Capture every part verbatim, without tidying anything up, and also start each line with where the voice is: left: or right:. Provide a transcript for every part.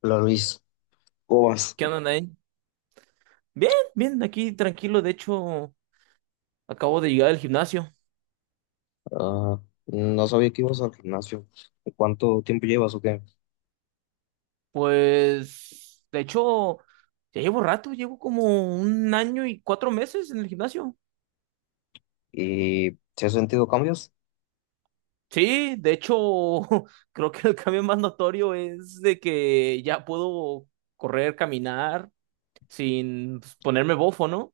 left: Hola Luis, ¿cómo vas?
right: ¿Qué onda, Nain? Bien, bien, aquí tranquilo. De hecho, acabo de llegar al gimnasio.
left: Ah, no sabía que ibas al gimnasio. ¿Cuánto tiempo llevas o qué?
right: Pues, de hecho, ya llevo rato, llevo como un año y cuatro meses en el gimnasio.
left: ¿Y si has sentido cambios?
right: Sí, de hecho, creo que el cambio más notorio es de que ya puedo correr, caminar sin pues, ponerme bofo, ¿no?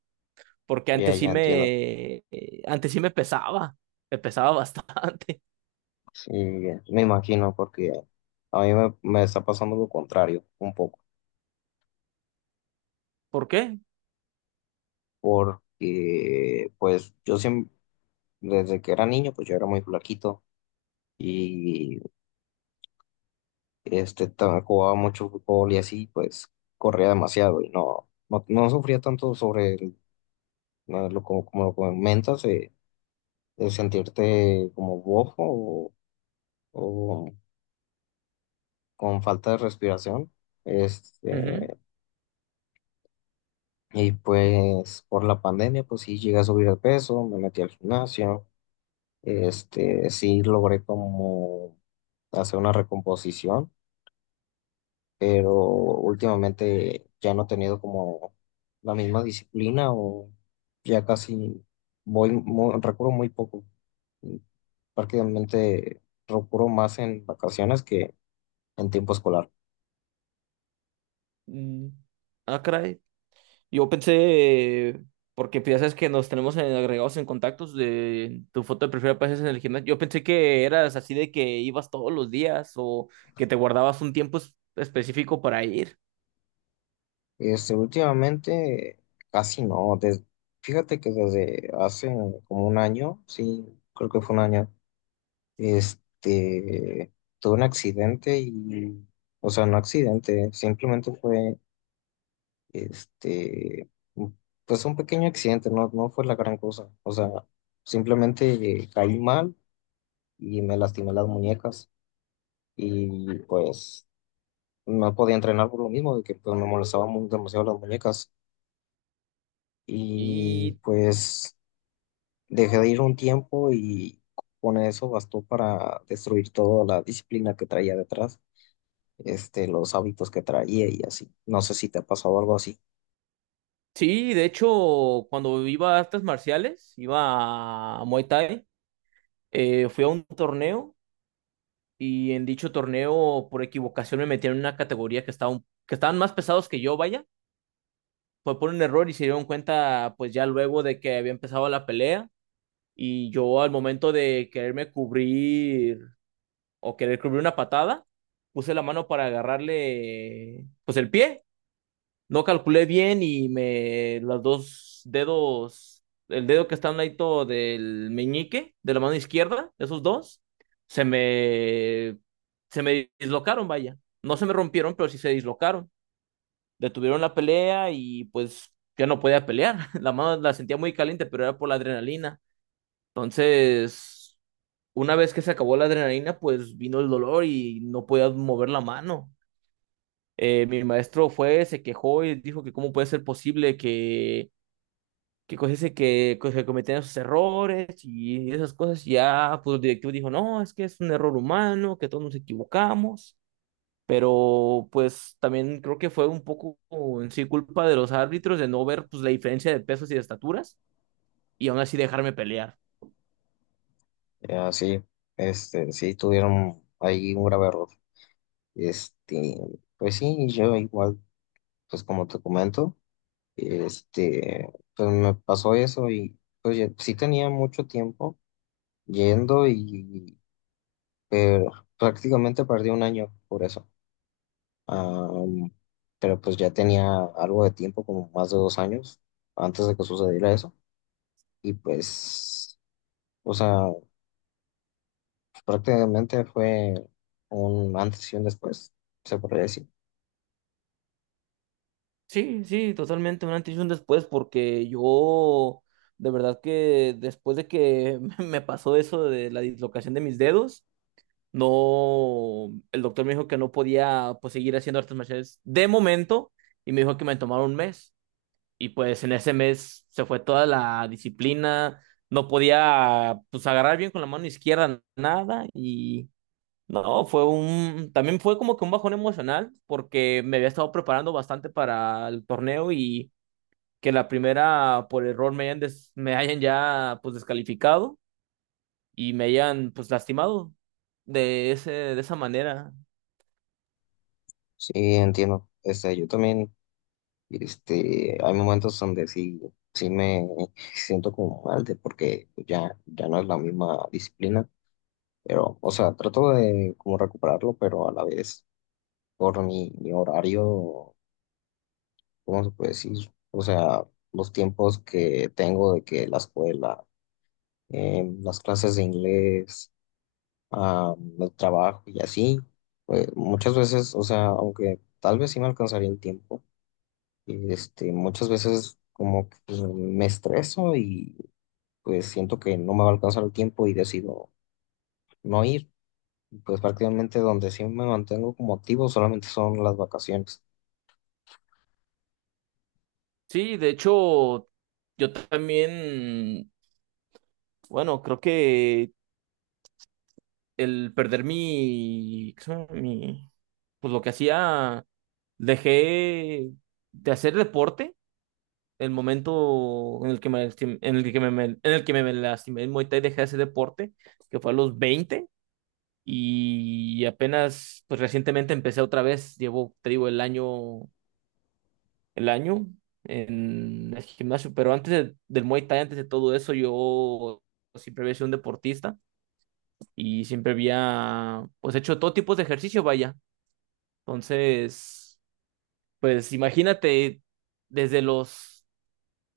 right: Porque
left: Ya,
right: antes sí
left: ya entiendo.
right: me, eh, antes sí me pesaba, me pesaba bastante.
left: Y me imagino porque a mí me, me está pasando lo contrario un poco.
right: ¿Por qué?
left: Porque pues yo siempre, desde que era niño, pues yo era muy flaquito y este, ta- jugaba mucho fútbol y así, pues corría demasiado y no, no, no sufría tanto sobre el- lo como, como lo comentas. Eh, de sentirte como bofo o, o con falta de respiración.
right: Ujú.
left: Este, y pues por la pandemia, pues sí llegué a subir de peso, me metí al gimnasio, este, sí logré como hacer una recomposición, pero últimamente ya no he tenido como la misma disciplina o ya casi voy, mu- recurro muy poco. Prácticamente recurro más en vacaciones que en tiempo escolar.
right: Mm. Ah, caray. Yo pensé, porque pues, ya sabes que nos tenemos en- agregados en contactos de tu foto de perfil apareces en el gimnasio. Yo pensé que eras así de que ibas todos los días o que te guardabas un tiempo es- específico para ir.
left: Este, últimamente casi no. des- fíjate que desde hace como un año, sí, creo que fue un año, este, tuve un accidente y, o sea, no accidente, simplemente fue, este, pues un pequeño accidente, no, no fue la gran cosa. O sea, simplemente caí mal y me lastimé las muñecas y pues no podía entrenar por lo mismo, de que pues, me molestaban mu- demasiado las muñecas. Y
right: Y
left: pues dejé de ir un tiempo y con eso bastó para destruir toda la disciplina que traía detrás, este, los hábitos que traía y así. No sé si te ha pasado algo así.
right: sí, de hecho, cuando iba a artes marciales, iba a Muay Thai, eh, fui a un torneo y en dicho torneo, por equivocación, me metieron en una categoría que estaba, un- que estaban más pesados que yo, vaya. Fue por un error y se dieron cuenta, pues ya luego de que había empezado la pelea. Y yo al momento de quererme cubrir o querer cubrir una patada, puse la mano para agarrarle pues el pie. No calculé bien y me los dos dedos, el dedo que está al lado del meñique de la mano izquierda, esos dos, se me se me dislocaron, vaya. No se me rompieron, pero sí se dislocaron. Detuvieron la pelea y pues ya no podía pelear. La mano la sentía muy caliente, pero era por la adrenalina. Entonces, una vez que se acabó la adrenalina, pues vino el dolor y no podía mover la mano. Eh, mi maestro fue, se quejó y dijo que cómo puede ser posible que, que cosas se- que, que cometían esos errores y esas cosas. Ya, pues el directivo dijo, no, es que es un error humano, que todos nos equivocamos. Pero pues también creo que fue un poco en sí culpa de los árbitros de no ver pues la diferencia de pesos y de estaturas y aún así dejarme pelear.
left: Eh, Así, este, sí tuvieron ahí un grave error. Este, pues sí, yo igual, pues como te comento, este, pues me pasó eso y pues ya- sí tenía mucho tiempo yendo y pero prácticamente perdí un año por eso. Am, pero pues ya tenía algo de tiempo, como más de dos años, antes de que sucediera eso. Y pues, o sea, prácticamente fue un antes y un después, se podría decir.
right: Sí, sí, totalmente un antes y un después, porque yo de verdad que después de que me pasó eso de la dislocación de mis dedos, no, el doctor me dijo que no podía pues seguir haciendo artes marciales de momento y me dijo que me tomara un mes y pues en ese mes se fue toda la disciplina, no podía pues agarrar bien con la mano izquierda nada y no, fue un, también fue como que un bajón emocional porque me había estado preparando bastante para el torneo y que la primera por error me hayan, des- me hayan ya pues descalificado y me hayan pues lastimado de ese, de esa manera.
left: Sí, entiendo. Este, yo también, este, hay momentos donde sí, sí me siento como mal de porque ya, ya no es la misma disciplina. Pero, o sea, trato de como recuperarlo, pero a la vez por mi, mi horario. ¿Cómo se puede decir? O sea, los tiempos que tengo de que la escuela, eh, las clases de inglés, ah, el trabajo y así, pues muchas veces, o sea, aunque tal vez sí me alcanzaría el tiempo, este, muchas veces como que pues, me estreso y pues siento que no me va a alcanzar el tiempo y decido no ir. Y pues prácticamente donde sí me mantengo como activo solamente son las vacaciones.
right: Sí, de hecho, yo también, bueno, creo que el perder mi, ¿qué se llama? Mi, pues lo que hacía, dejé de hacer deporte. El momento en el que me, lastim- en el que me, me- en el que me me lastimé en Muay Thai, dejé de hacer deporte, que fue a los veinte. Y apenas, pues recientemente empecé otra vez, llevo, te digo, el año, el año en el gimnasio, pero antes de- del Muay Thai, antes de todo eso, yo siempre había sido un deportista y siempre había, pues, hecho todo tipo de ejercicio, vaya. Entonces, pues imagínate, desde los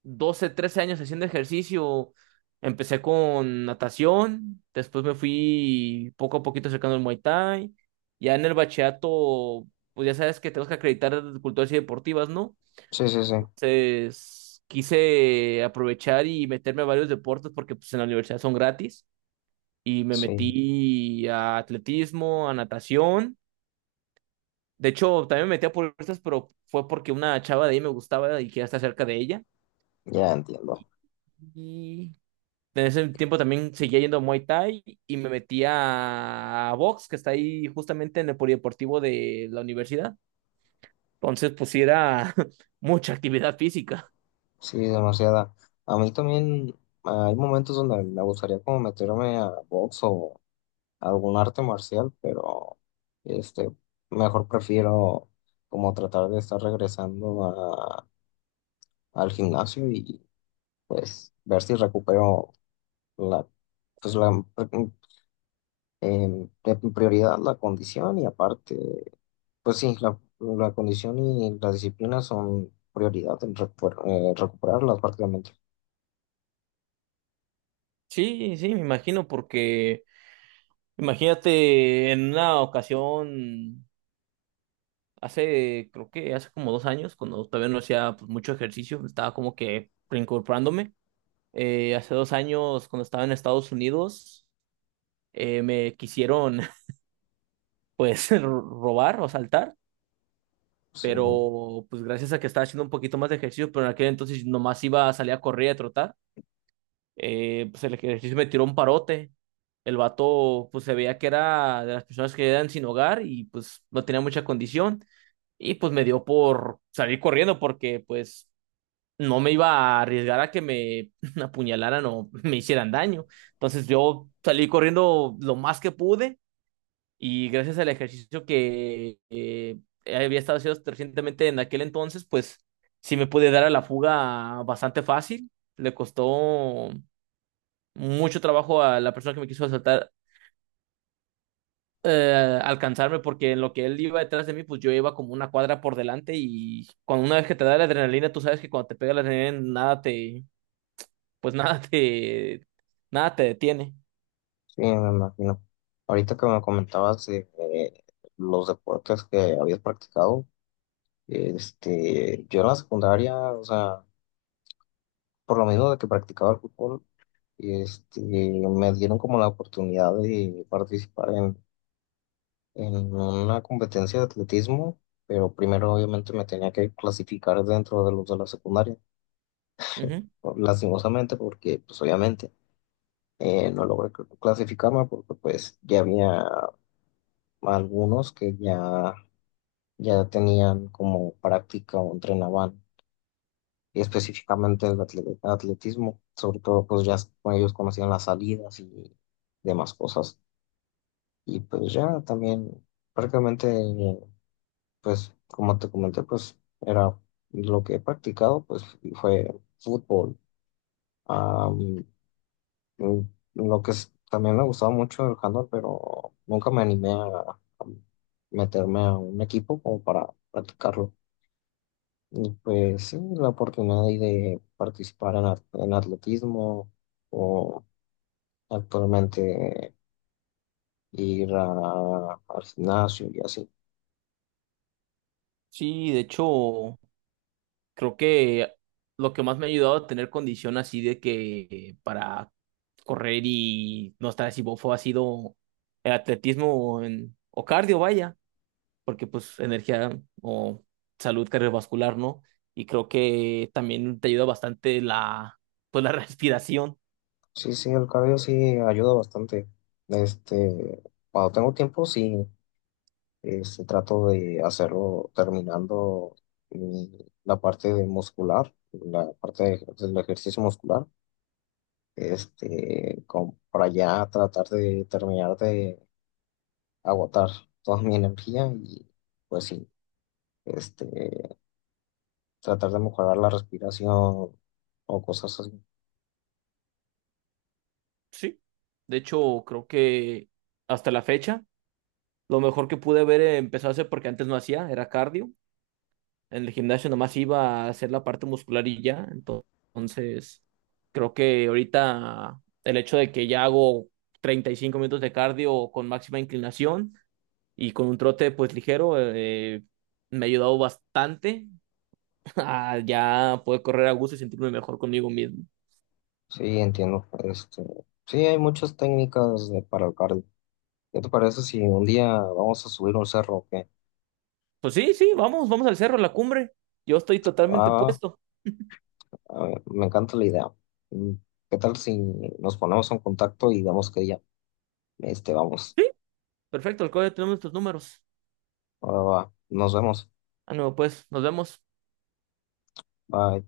right: doce, trece años haciendo ejercicio. Empecé con natación, después me fui poco a poquito acercando al Muay Thai. Ya en el bachillerato, pues ya sabes que tenemos que acreditar culturas y deportivas, ¿no?
left: Sí, sí, sí,
right: Entonces quise aprovechar y meterme a varios deportes porque pues en la universidad son gratis. Y me
left: sí,
right: metí a atletismo, a natación. De hecho, también me metí a puertas, pero fue porque una chava de ahí me gustaba y quería estar cerca de ella.
left: ya entiendo.
right: Y en ese tiempo también seguía yendo a Muay Thai y me metí a, a box, que está ahí justamente en el polideportivo de la universidad. Entonces, pues sí era mucha actividad física.
left: Sí, demasiada. A mí también ah, hay momentos donde me gustaría como meterme a box o algún arte marcial, pero este, mejor prefiero como tratar de estar regresando a- al gimnasio y pues ver si recupero la, pues la em, en prioridad la condición y aparte, pues sí, la, la condición y la disciplina son prioridad en recu- eh, recuperarlas prácticamente.
right: Sí, sí, me imagino, porque imagínate en una ocasión, hace, creo que hace como dos años, cuando todavía no hacía pues, mucho ejercicio, estaba como que reincorporándome. Eh, hace dos años, cuando estaba en Estados Unidos, eh, me quisieron, pues, robar o asaltar,
left: Sí.
right: pero pues gracias a que estaba haciendo un poquito más de ejercicio, pero en aquel entonces nomás iba a salir a correr y a trotar, eh, pues el ejercicio me tiró un parote. El vato pues se veía que era de las personas que eran sin hogar y pues no tenía mucha condición y pues me dio por salir corriendo porque pues no me iba a arriesgar a que me apuñalaran o me hicieran daño. Entonces yo salí corriendo lo más que pude y gracias al ejercicio que eh, había estado haciendo recientemente en aquel entonces, pues sí me pude dar a la fuga bastante fácil. Le costó mucho trabajo a la persona que me quiso asaltar eh, alcanzarme porque en lo que él iba detrás de mí, pues yo iba como una cuadra por delante y cuando una vez que te da la adrenalina, tú sabes que cuando te pega la adrenalina, nada te, pues nada te, nada te detiene.
left: Sí, me imagino. Ahorita que me comentabas de, eh, los deportes que habías practicado, este, yo en la secundaria, o sea, por lo menos de que practicaba el fútbol, este, me dieron como la oportunidad de participar en, en una competencia de atletismo, pero primero obviamente me tenía que clasificar dentro de los de la secundaria,
right: Ujú.
left: lastimosamente, porque pues obviamente eh, no logré cl- clasificarme porque pues ya había algunos que ya ya tenían como práctica o entrenaban específicamente el atle- atletismo, sobre todo pues ya con ellos conocían las salidas y demás cosas. Y pues ya también prácticamente, pues como te comenté, pues era lo que he practicado, pues fue fútbol. Am, mm, lo que es- también me gustaba mucho el handball, pero nunca me animé a a meterme a un equipo como para practicarlo. Y pues sí, la oportunidad ahí de participar en, at- en atletismo o actualmente ir a- al gimnasio y así.
right: Sí, de hecho, creo que lo que más me ha ayudado a tener condición así de que para correr y no estar así bofo ha sido el atletismo, o en- o cardio, vaya, porque pues energía o salud cardiovascular, ¿no? Y creo que también te ayuda bastante la, pues la respiración,
left: Sí, sí, el cabello sí ayuda bastante. Este, Cuando tengo tiempo, sí, este, trato de hacerlo terminando mi- la parte de muscular, la parte de- del ejercicio muscular, este, como para ya tratar de terminar de agotar toda mi energía y pues sí, este, tratar de mejorar la respiración o cosas así.
right: sí. De hecho, creo que hasta la fecha, lo mejor que pude haber empezado a hacer, porque antes no hacía, era cardio. En el gimnasio nomás iba a hacer la parte muscular y ya. Entonces, creo que ahorita el hecho de que ya hago treinta y cinco minutos de cardio con máxima inclinación y con un trote pues ligero, eh, me ha ayudado bastante a ya poder correr a gusto y sentirme mejor conmigo mismo.
left: Sí, entiendo. Este, sí, hay muchas técnicas de- para el cardio. ¿Qué te parece si un día vamos a subir un cerro, o qué?
right: Pues sí, sí, vamos, vamos al cerro, a la cumbre. Yo estoy totalmente
left: Ah,
right: puesto.
left: ah, me encanta la idea. Mm, ¿Qué tal si nos ponemos en contacto y vemos qué día? Este, vamos.
right: Perfecto, al código tenemos nuestros números.
left: Ahora va. Nos vemos.
right: Ah, no, pues, nos vemos.
left: Bye.